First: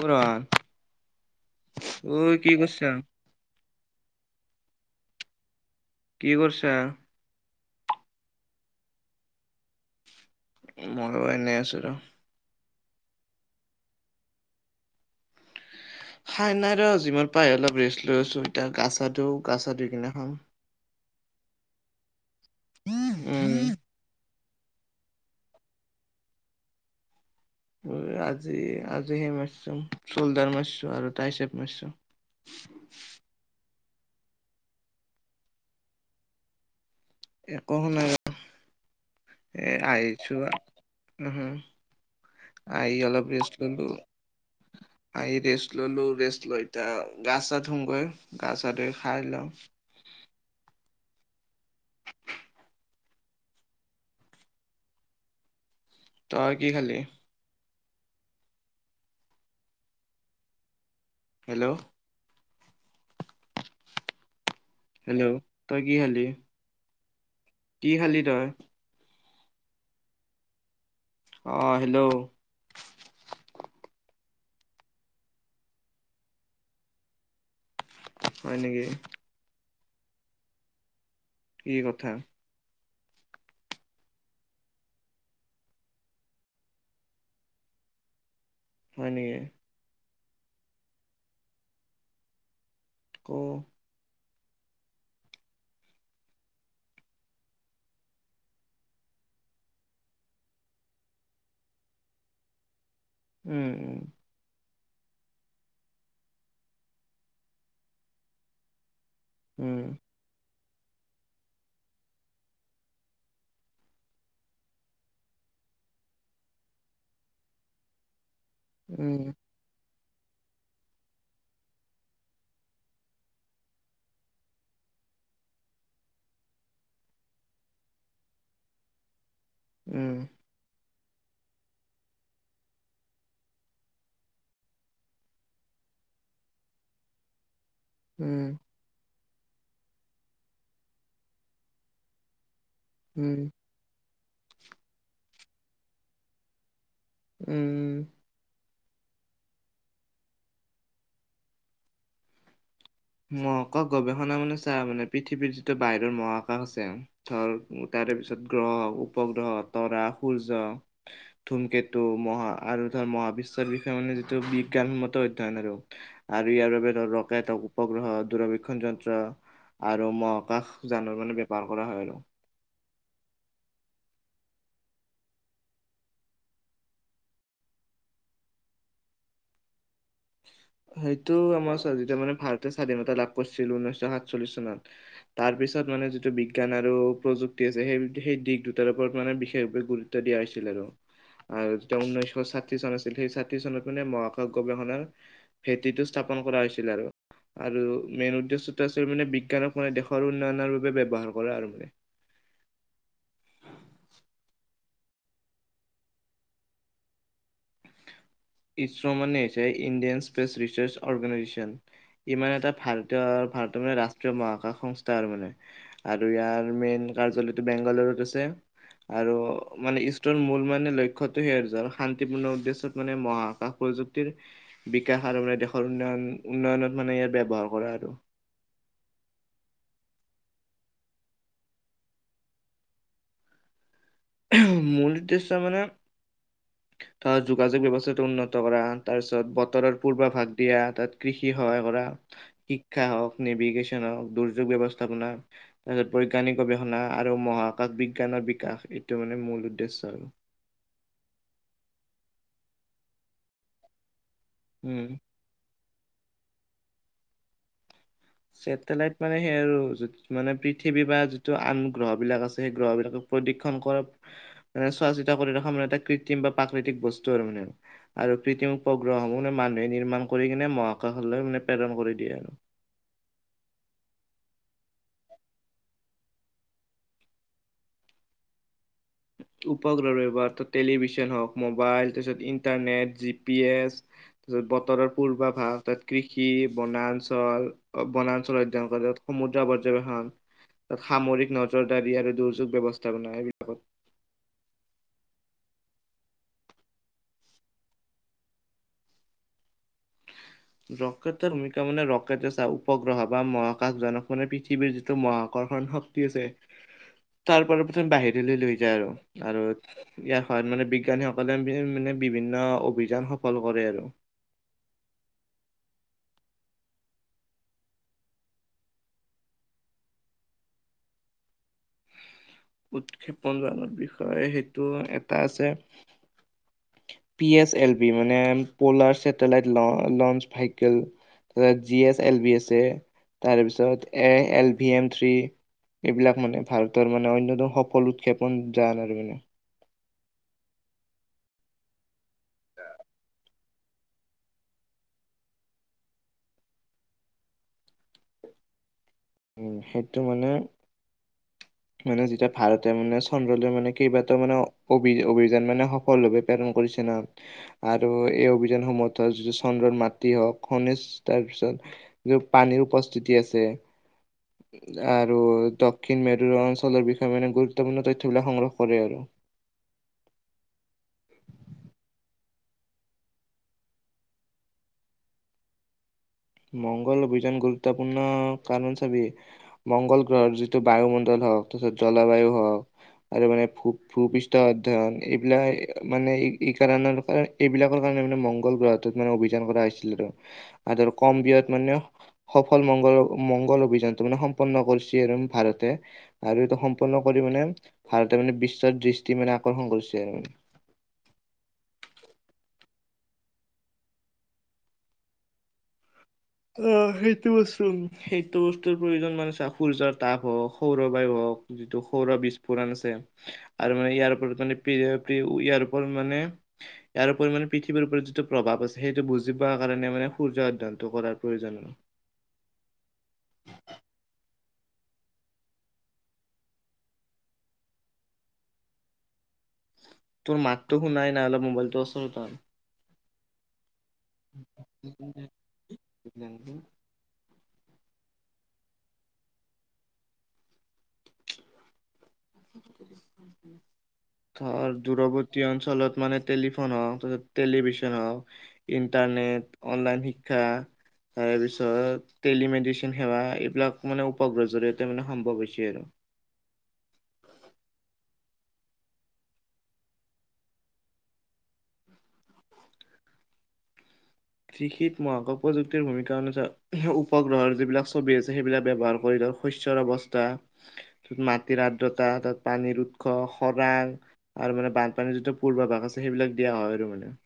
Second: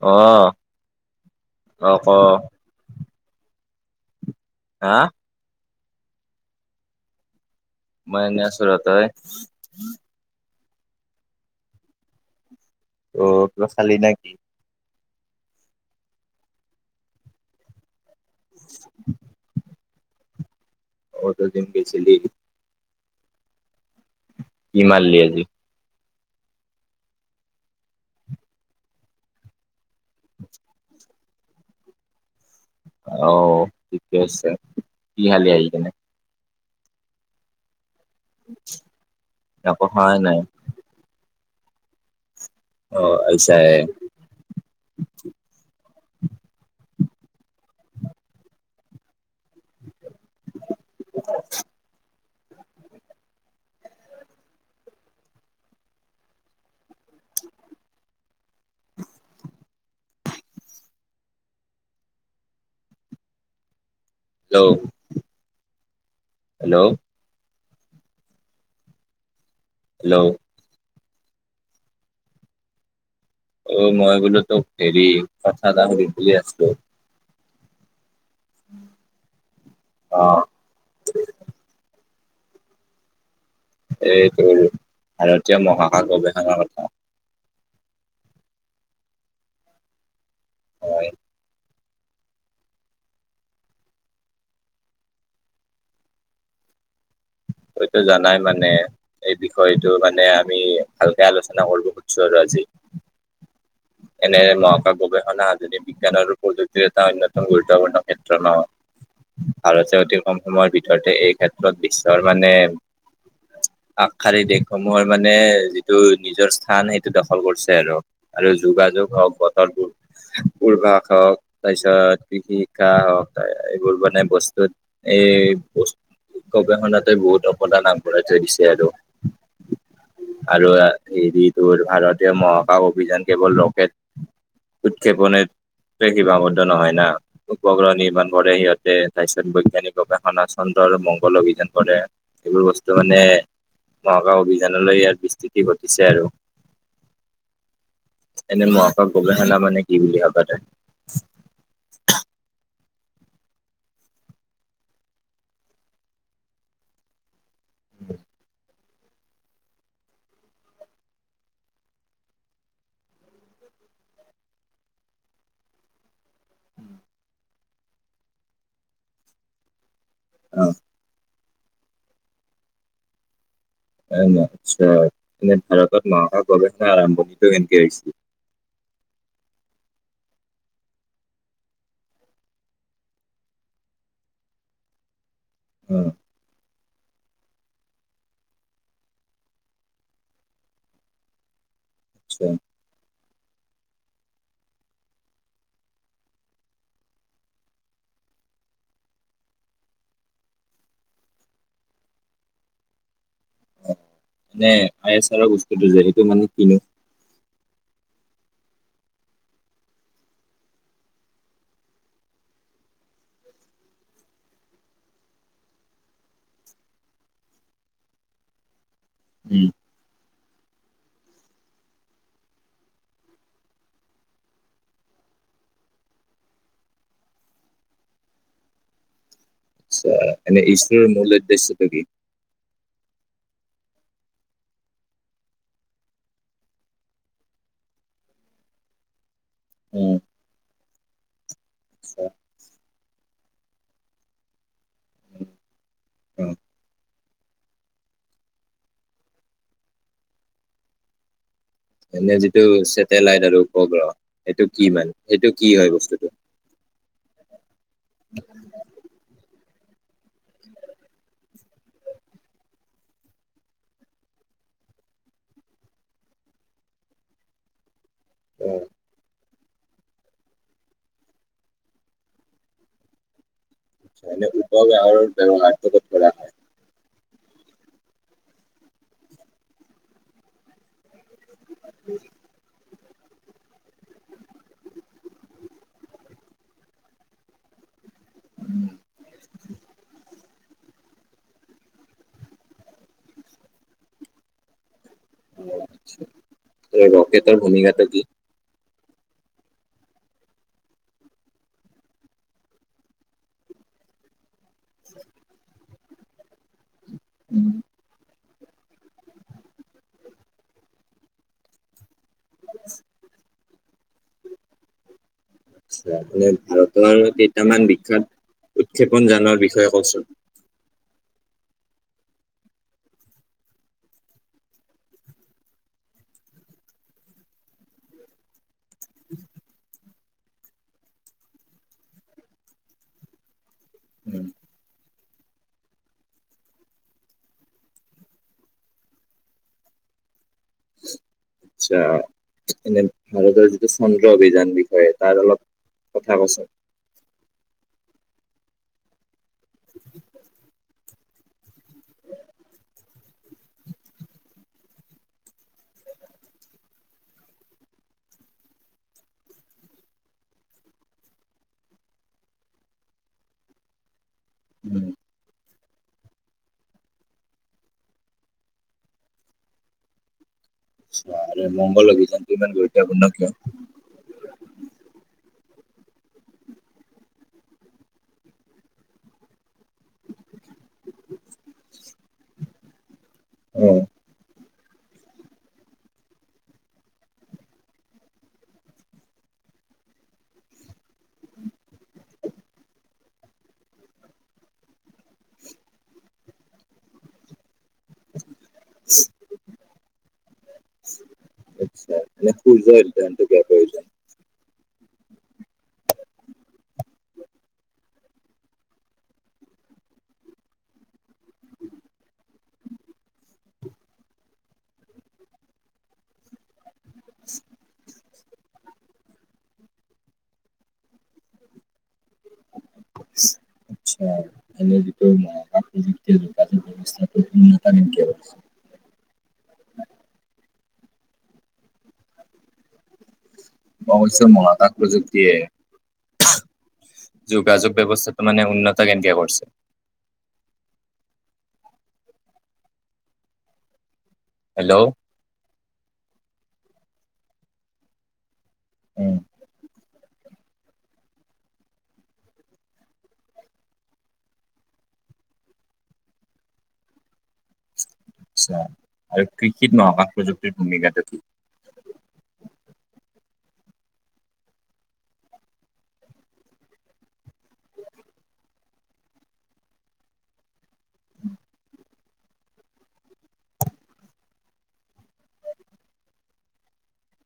অ', অ', ক' অই, কি কৰিছাঁ? হা? কি কৰিছাঁ? মই এনেই আছোঁ ৰ। তই? মইয়ো এনেই আছো ৰ। অ' কিবা খালি নে কি? খাই নাই আৰু জিমৰ পৰা আহি অলপ ৰেষ্ট লৈ আছোঁ, এতিয়া গা চা ধুও, গা চা ধুই কিনে খাম। অ, তই জিম গৈছিলি? উম'। কি মাৰিলি আজি? অই, আজি-আজি সেই মাৰিছোঁ চল্ডাৰ মাৰিছোঁ, আৰু টাই চেপ মাৰিছোঁ। অ, ঠিকে আছে। কি খালি আহি কিনে? একো খোৱা নাই একো। এ একো খোৱাই নাই আহিছোঁ আৰু। উম' হুম অ, আহিছাহে। আহি ৰেষ্ট ললোঁ, ৰেষ্ট লৈ এতিয়া গা চা ধোওঁগৈ, গা চা ধুই খাই লওঁ। [inaudible] তই কি খালি? হেল্ল' হেল্ল হেল্ল' তই কি খালি? হেল্ল' কি খালি তই? হেল্ল' অ', হেল্ল'। অ', মই বোলো তোক হেৰি কথা এটা শুধিম বুলি আছিলো। হয় নেকি। অ'। কি কথা। এই তোৰ ভাৰতীয় মহাকাশ গৱেষণাৰ কথা। হয় নেকি। হয়। ক। তইটো জানাই মানে এই বিষয়টো মানে আমি ভালকে আলোচনা কৰিব খুজিছো আৰু আজি। উম, উম। এনে মহাকাশ গৱেষণা যদি বিজ্ঞান আৰু প্ৰযুক্তিৰ এটা অন্যতম গুৰুত্বপূৰ্ণ ক্ষেত্ৰ ন। উম ভাৰতে অতি কম সময়ৰ ভিতৰতে এই ক্ষেত্ৰত বিশ্বৰ মানে আগশাৰী দেশসমূহৰ মানে যিটো নিজৰ স্থান সেইটো দখল কৰিছে আৰু। আৰু যোগাযোগ উম হওঁক বতৰবোৰ দূৰভাষ হওঁক তাৰপিছত [unintelligible] হওঁক এইবোৰ মানে বস্তুত এই বছ গৱেষণাতে বহুত অৱদান আগবঢ়াই থৈ দিছে আৰু। উম। আৰু হেৰিটোৰ ভাৰতীয় মহাকাশ অভিযান কেৱল ৰকেট উৎক্ষেপনে তে সীমাবদ্ধ নহয় না, উপগ্ৰহ নিৰ্মাণ উম কৰে সিহঁতে তাৰপিছত বৈজ্ঞানিক গৱেষণা চন্দ্ৰ আৰু মংগল অভিযান কৰে। এইবোৰ বস্তু মানে উম মহাকাশ অভিযানলৈ ইয়াৰ বিস্তৃতি ঘটিছে আৰু। উম। এনে মহাকাশ গবেষণা মানে কি বুলি ভাবা তই। মহাকাশ গৱেষণা মানে চা মানে পৃথিৱীৰ যিটো বাহিৰৰ মহাকাশ আছে ধৰ তাৰে পিছত গ্ৰহ, উপগ্ৰহ, তৰা, সূৰ্য। ধুমকেতু মহা আৰু ধৰ মহাবিশ্বৰ বিষয়ে মানে যিটো বিজ্ঞানন্মত অধ্যয়ন আৰু। আৰু ইয়াৰ বাবে ধৰ ৰকেট হওঁক উপগ্ৰহ, দূৰবক্ষণ যন্ত্ৰ আৰু অ মহাকাশ জানৰ মানে [unintelligible] কৰা হয় আৰু। [unintelligible] আচ্ছা, এনে ভাৰতত মহকাশ গৱেষণা আৰম্ভ [unintelligible] কেনকে আহিছিল? সেইটো আমাৰ চোৱা যেতিয়া মানে ভাৰতে স্বাধীনতা লাভ কৰিছিল ঊনৈশ সাতচল্লিশ চনত। তাৰ পিছত অ মানে যিটো বি বিজ্ঞান আৰু প্ৰযুক্তি আছে, সেই- সেই দিশ দুটাৰ ওপৰত মানে বিশেষভাৱে গুৰুত্ব দিয়া হৈছিল আৰু। আৰু যেতিয়া আচ্ছা ঊনৈছশ চাঠি চন আছিল, সেই চাঠি চনত মানে মহাকাশ গৱেষণাৰ ভেটিটো স্থাপন কৰা হৈছিল আৰু। আৰু মেইন উদ্দেশ্যটো আছিল মানে বিজ্ঞানক মানে দেশৰ উন্নয়নৰ বাবে ব্যৱহাৰ কৰে আৰু মানে। এনে আই এছ আৰৰ বস্তুটো যেহেতু মানে কিনো ইছ ৰ' মানে হৈছে ইণ্ডিয়ান স্পেচ ৰিচাৰ্চ অৰ্গেনাইজেচন। ইমান এটা ভাৰতীয় ভাৰতৰ মানে ৰাষ্ট্ৰীয় মহাকাশ সংস্থা আৰু মানে। আৰু ইয়াৰ মেইন কাৰ্যালয়টো বেংগালুৰুত আছে। আৰু উম, মানে ইষ্টৰ মূল মানে লক্ষ্যটো সেয়া আৰু-আৰু শান্তিপূৰ্ণ উদ্দেশ্য চত মানে মহাকাশ প্ৰযুক্তিৰ বিকাশ আৰু মানে দেশৰ উন্নয়ন উন্নয়নত মানে ইয়াৰ ব্যৱহাৰ কৰা আৰু। আ এনে ইছৰ'ৰ মূল উদ্দেশ্যটো কি? মূল উদ্দেশ্য মানে ধৰা যোগাযোগ ব্যৱস্থাটো উন্নত কৰা তাৰপিছত ব তৰৰ অ পূৰ্বা ভাগ দিয়া, তাত কৃষি সহায় কৰা, আচ্ছা শি ক্ষা হওক, নিভিগেশ্যন হওক, দুৰ্যোগ ব্যৱস্থাপনা তাৰপিছত অ বৈজ্ঞানিক গৱেষণা। আৰু মহাকাশ বিজ্ঞানৰ বিকাশ এইটো মানে মূল উদ্দেশ্য আৰু। এনে যিটো চেটেলাইট আৰু উপগ্ৰহ, সেইটো কি উম মানে সেইটো কি হয় বস্তুটো? ছেটেলাইট মানে সেই আৰু মানে পৃথিৱী বা যিটো আন গ্ৰহবিলাক আছে সেই গ্ৰহবিলাকক প্ৰদিক্ষন কৰ মানে চোৱাচিতা কৰি ৰখা মানে এটা কৃত্ৰিম বা প্ৰাকৃতিক বস্তু আৰু মানে। আৰু কৃতিম উপগ্ৰহসমূহ মানে মানুহে নিৰ্মাণ কৰি কিনে মহাকাশলৈ মানে প্ৰেৰণ কৰি দিয়ে আৰু। এনে উপগ্ৰাহৰ ব্যৱহাৰটো ক'ত কৰা? হয়? উপগ্ৰহৰ ব্যৱহাৰটো টেলিভিছন হওক, মোবাইল তাৰপিছত ইণ্টাৰনেট, জি পি এছ যত বতৰৰ পূৰ্বাভাষ তাত কৃষি, বনাঞ্চল বনাঞ্চল অধ্যয়ন কৰে তাত সমুদ্ৰ পৰ্যবেক্ষণ তাত সামৰিক নজৰদাৰী আৰু দুৰ্যোগ ব্যৱস্থাপনা সেই ৰকেটৰ ভূমিকাটো কি? ৰকেটৰ ভূমিকা মানে ৰকেটে চা উপগ্ৰহ বা মহাকাশ জনক মানে পৃথিৱীৰ যিটো মহাকৰ্ষণ শ ক্তি আছে [unintelligible] তাৰ পৰা প্ৰথম বাহিৰলৈ লৈ যায় আৰু, আৰু ইয়াৰ সহায়ত মানে বিজ্ঞানীসকলে বি মানে বিভিন্ন অভিযান সফল কৰে আৰু। মানে ভাৰতৰ কেইটামান বিখ্যাত উৎক্ষেপন জানৰ বিষয়ে কছোন? উৎক্ষেপন জানৰ বিষয়ে সেইটো এটা আছে পি এছ এল বি মানে polar satellite launch vehicle তাপিছত জি এছ এল বি আছে তাৰপিছত এ এল ভি এম থ্ৰী এইবিলাক মানে ভাৰতৰ মানে অন্যতম সফল উৎক্ষেপন যান আৰু মানে। আচ্ছা, এনে ভাৰতৰ টো চন্দ্ৰ অভিযান বিষয়ে তাৰ অলপ কথা কচোন? উম সেইটো মানে মানে যেতিয়া ভাৰতে মানে চ ন্দ্ৰলৈ মানে কেইবাটাও মানে অভি অভিযান মানে সফল ভাৱে প্ৰেৰণ কৰিছে না আৰু এই অভিযানসমূহত ধৰ যিটো চন্দ্ৰৰ মাটি হওক খনিজ তাৰপিছত পানীৰ উপস্থিতি আছে। আৰু দক্ষিণ মেৰু অঞ্চলৰ বিষয়ে মানে গুৰুত্বপূৰ্ণ তথ্যবিলাক সংগ্ৰহ কৰে আৰু। অ মংগল অভিযানটো ইমান গুৰুত্বপূৰ্ণ কিয়? মংগল অভিযান গুৰুত্বপূৰ্ণ কাৰণ চাবি মংগল গ্ৰহৰ যিটো বায়ুমণ্ডল হওক তাৰপিছত জলবায়ু হওক আৰু মানে ভু অ', ভু পৃষ্ ঠ অধ্যয়ন এইবিলাক মানে এই কাৰণৰ কাৰ এইবিলাকৰ কাৰণে মানে মংগল গ্ৰহ টোত মানে অভিযান কৰা হৈছিল আৰু আদাৰ কম ব্যয়াত মানে সফল মংগল মংগল অভিযানটো মানে সম্পন্ন কৰ্ছি আৰু ভাৰতে আৰু এইটো সম্পূৰ্ণ কৰি মানে ভাৰতে মানে বিশ্বৰ দৃষ্টি মানে আকৰ্ষণ কৰিছে আৰু। আচ্ছা [unintelligible] অ সেইটো বস্তু সেইটো বস্তুৰ প্ৰয়োজন মানে চা সূৰ্যৰ তাপ হওক সৌৰ বায়ু হওক যিটো সৌৰ বিস্ফোৰণ আছে আৰু মানে ইয়াৰ ওপৰত মানে প্ৰি প্ৰি ইয়াৰ ওপৰত মানে ইয়াৰ উপৰি মানে পৃথিৱীৰ প্ৰতিটো প্ৰভাৱ আছে সেইটো বুজি পোৱা কাৰণে মানে সূৰ্য অধ্যয়নটো কৰাৰ প্ৰয়োজন। আচ্ছা। মানে যিটো মহাকাশটো যেতিয়া যোগাযোগ ব্যৱস্থাটো উন্নত কেনেকে কৰিছিল? তোৰ মাতটো শুনাই নাই অলপ মোবাইলটো ওচৰত আন। মই কৈছো মহাকাশ প্ৰযুক্তিয়ে আন যোগাযোগ ব্যৱস্থাটো মানে উন্নত কেন্কে কৰ্ছি? হেল্ল' ধৰ দূৰৰ্ৱ তী অঞ্চলত মানে টেলিফোন হওক তাৰপিছত টেলিভিশন হওক উম ইণ্টাৰনেট, অনলাইন শি ক্ষা তাৰ পিছত টেলিমেডিচিন সেৱা এইবিলাক মানে উপগ্ৰহৰ জৰিয়তে মানে সম্ভৱ হৈছে আৰু। আচ্ছা আৰু কৃষিত মহাকাশ প্ৰযুক্তিৰ ভূমিকাটো কি? কৃষিত মহাকাশ প্ৰযুক্তিৰ ভূমিকা অনুযায়ী উপগ্ৰহৰ যিবিলাক ছবি আছে সেইবিলাক ব্যৱহাৰ কৰি লও। শস্যৰ অৱস্থা, ত মাটিৰ আৰ্দ্ৰতা, তাত পানীৰ উৎস খৰাং। আৰু মানে বানপানীৰ যিটো পূৰ্বভাগ আছে, সেইবিলাক দিয়া হয় আৰু মানে।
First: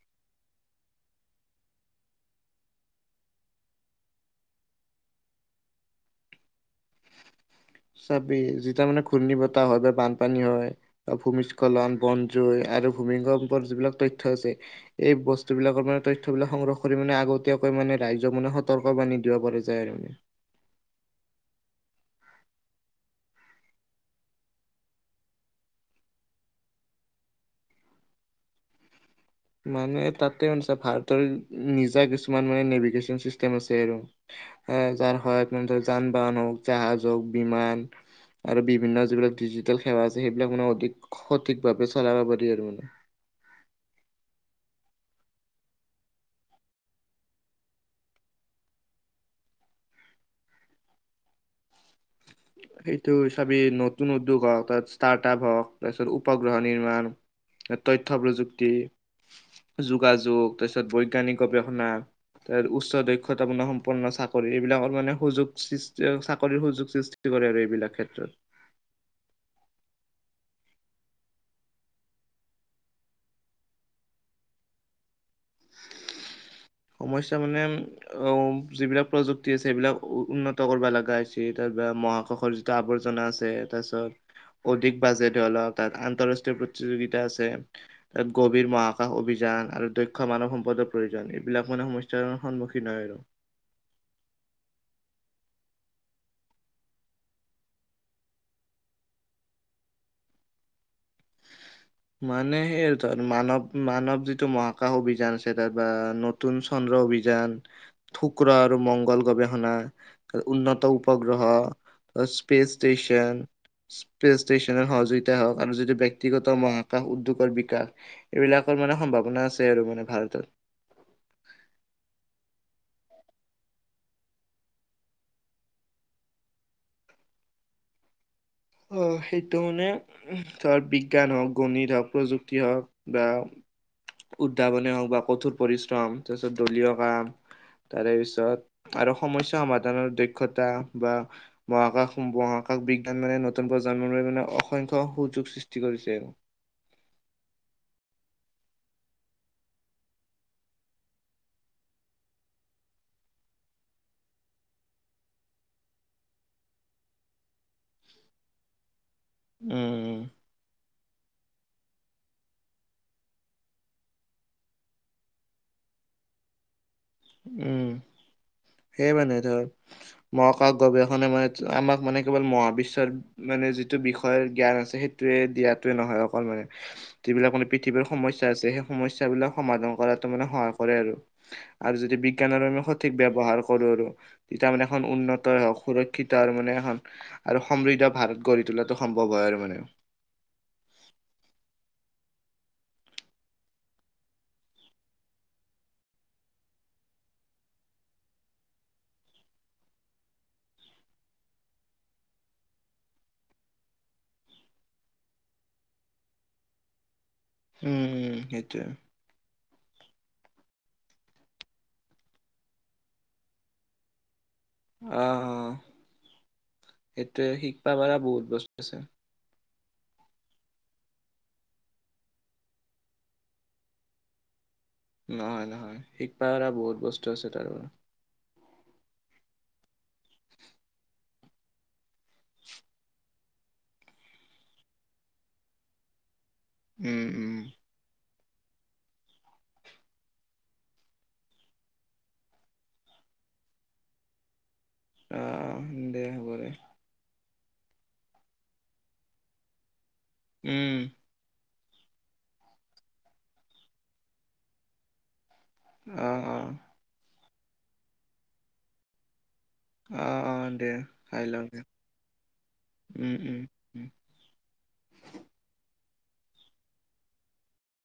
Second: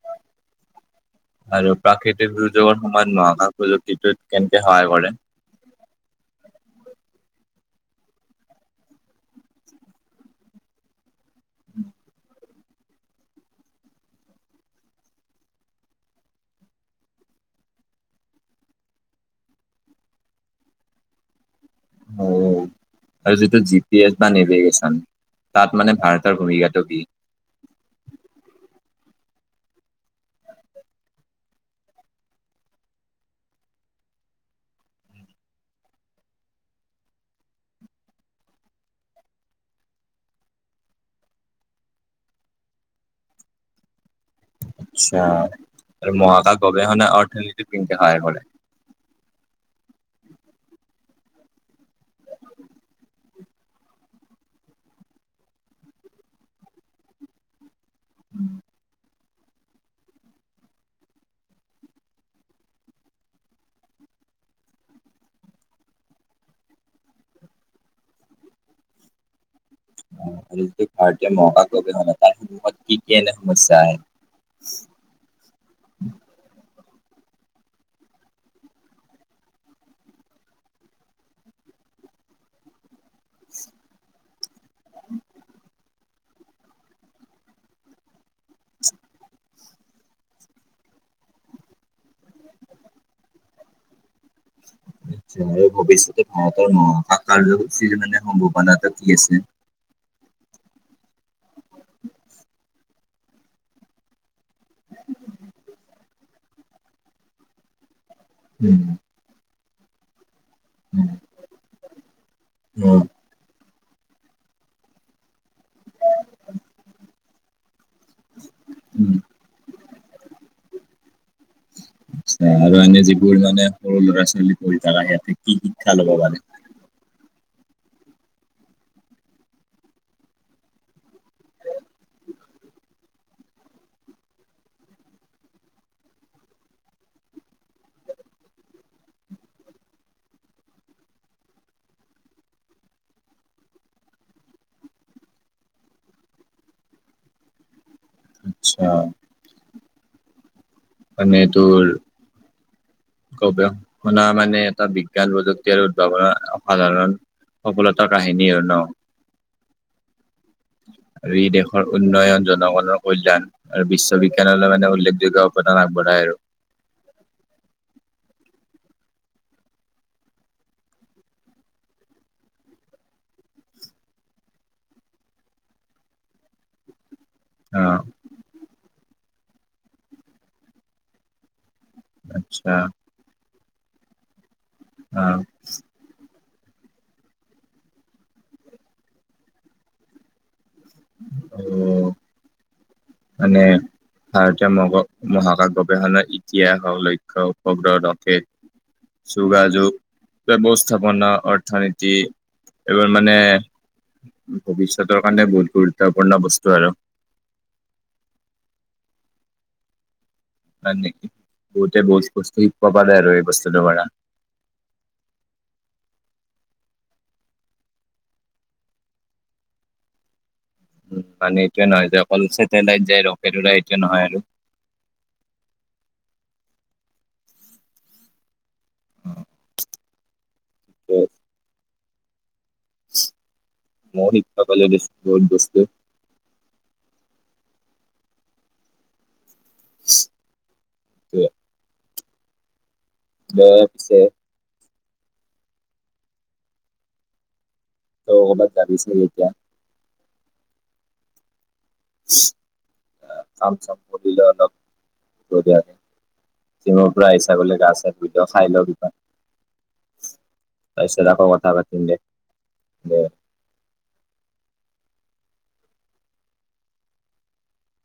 আৰু প্ৰাকৃতিক দুৰ্যোগৰ সময়ত মহাকাশ প্ৰযুক্তিটোত কেনেকে সহায় কৰে? চাবি যেতিয়া মানে ঘূৰ্ণি বতাহ হয় বা বানপানী হয়। ভূমিস্খলন, বনজুই আৰু ভূমিকম্পৰ যিবিলাক তথ্য আছে। এই বস্তু বিলাকৰ মানে তথ্যবিলাক সংগ্ৰহ কৰি মানে আগতীয়াকৈ মানে ৰাইজক মানে সতৰ্কবাণী বানি দিব পাৰে। যায় আৰু মানে। হয়। আৰু যিটো জি পি এছ বা নেভিগেশ্বন তাত মানে ভাৰতৰ ভূমিকাটো কি? মানে তাতে মানে ভাৰতৰ নিজা কিছুমান মানে নেভিগেশ্বন চিষ্টেম আছে আৰু। এ যাৰ হয় ধৰক যান-বাহন হওক, জাহাজ হওক, বিমান। আৰু বিভিন্ন যিবিলাক ডিজিটেল সেৱা আছে, সেইবিলাক মানে অধিক সঠিকভাৱে চলাব পাৰি আৰু মানে। আচ্ছা আৰু মহাকাশ গৱেষণা অৰ্থনীতিত কেনেকে সহায় কৰে? উম' [inaudible] সেইটো চাবি নতুন উদ্যোগ হওক, তাত ষ্টাৰ্টআপ হওক, তাৰপিছত উপগ্ৰহ নিৰ্মাণ। তথ্য প্ৰযুক্তি, যোগাযোগ তাৰপিছত বৈজ্ঞানিক গৱেষণা। তাত উচ্চ দক্ষতা গুণ সম্পন্ন চাকৰি এইবিলাকৰ মানে সুযোগ সৃষ্টি, চাকৰিৰ সুযোগ। সৃষ্টি কৰে আৰু এইবিলাক ক্ষেত্ৰত। আৰু যিটো ভাৰতীয় মহাকাশ গৱেষণা তাৰ সন্মুখত কি-কি এনে সমস্যা আহে? [inaudible] সমস্যা মানে অ, যিবিলাক প্ৰযুক্তি আছে, সেইবিলাক উন্নত কৰিব লগা হৈছে। তাৰপৰা মহাকাশৰ যি আৱৰ্জনা আছে। তাৰপিছত অধিক বাজেট অলপ তাত আন্তঃৰাষ্ট্ৰীয় প্ৰতিযোগিতা আছে। তাত গভীৰ মহাকাশ অভিযান আৰু দক্ষ দক্ষ মানৱ সম্পদৰ প্ৰয়োজন, এইবিলাক মানে সমস্যাৰ সন্মুখীন হয় আৰু। আচ্ছা, ভৱিষ্যতে ভাৰতৰ মহাকাশ কাৰ্যসূচীৰ মানে সম্ভাৱনাটো কি আছে? মানে সেই তাত মানৱ-মানৱ যিটো মহাকাশ অভিযান আছে, তাত বা নতুন চন্দ্ৰ অভিযান, শুক্ৰ আৰু উম, মংগল গৱেষণা। উন্নত উপগ্ৰহ, স্পেচ অ', ষ্টেচন। স্পেচ ষ্টেচনৰ সহযোগিতা হওক আৰু যিটো ব্যক্তিগত মহাকাশ উদ্যোগৰ বিকাশ এইবিলাকৰ মানে উম, সম্ভাৱনা আছে আৰু মানে ভাৰতত। আচ্ছা আৰু এনে যিবোৰ মানে সৰু ল'ৰা-ছোৱালী পঢ়ি থকা, সিহঁতে কি শিক্ষা ল'ব পাৰে? অ'হ, সেইটো মানে ধৰ বিজ্ঞান হওক, গণিত হওক, প্ৰযুক্তি হওক বা উদ্ভাৱনে হওক বা কঠোৰ পৰিশ্ৰম তাৰপিছত দলীয় কাম তাৰে পিছত আৰু সমস্যা সমাধানৰ দক্ষতা বা মহাকাশ, মহাকাশ বিজ্ঞান মানে নতুন প্ৰজন্ম লৈ মানে অসংখ্য সুযোগ সৃষ্টি কৰিছে। আচ্ছা। মানে তোৰ গৱেষণা মানে এটা বিজ্ঞান প্ৰযুক্তি আৰু উদ্ভাৱনৰ অসাধাৰণ সফলতাৰ কাহিনী আৰু ন। উম' উম' আৰু ই দেশৰ উন্নয়ন, জনগণৰ কল্যাণ আৰু বিশ্ববিজ্ঞানলৈ মানে উল্লেখযোগ্য অৱদান আগবঢ়ায় আৰু। উম' সেই মানে ধৰ, মহাকাশ গৱেষণে মানে আমাক মানে কেৱল মহাবিশ্বৰ মানে যিটো বিষয়ে জ্ঞান আছে, সেইটোৱে দিয়াটোৱে নহয় অকল মানে। যিবিলাক মানে অ', পৃথিৱীৰ সমস্যা আছে সেই সমস্যাাবিলাক সমাধান কৰাতো মানে সহায় কৰে আৰু। আৰু যদি বিজ্ঞানৰো আচ্ছা আমি সঠিক ব্যৱহাৰ কৰো আৰু তেতিয়া আমাৰ এখন অ', উন্নত হওক সুৰক্ষ কিটা আৰু মানে এখন আৰু সমৃদ্ধ ভাৰত গঢ়ি তোলাটো সম্ভৱ হয় আৰু মানে। অ মানে ভাৰতীয় মগ মহাকাশ গৱেষণাৰ ইতিহাস লক্ষ্য উপব্ৰকেত যোগাযোগ, ব্যৱস্থাপনা, অৰ্থনীতি এইবোৰ মানে ভৱিষ্যতৰ কাৰণে বহুত গুৰুত্বপূৰ্ণ বস্তু আৰু। উম উম সেইটোৱে। হয় নেকি? বহুতে বহুত বস্তু শিকিব পাৰে আৰু এই বস্তুটো পৰা। অ অ সেইটোৱে শিকব পাৰা বহুত বস্তু আছে। উম মানে এইটোয়ে নহয় যে অকল ছেটেলাইট যায় ৰকেট ওলাই এইটোৱে নহয় আৰু নহয় নহয়, শিকবা পাৰা বহুত বস্তু আছে তাৰ অ ঠিকে। চু মহিত থাক য জবৰদস্তি উম উম। [unintelligible] ব পিছে আ দে হ'ব দে। ত বত গাবিছনে দেতিয়া। উম। চু কাম - চাম কৰিলে অলপ ধিয় দে অ অ। পৰা আহি চাবলৈ গা চা ধুই খাই লওঁ কিবা। অ অ দে তাৰপিছত খাই আকৌ লওঁ কথা দে পাতিম দে। উম উম উম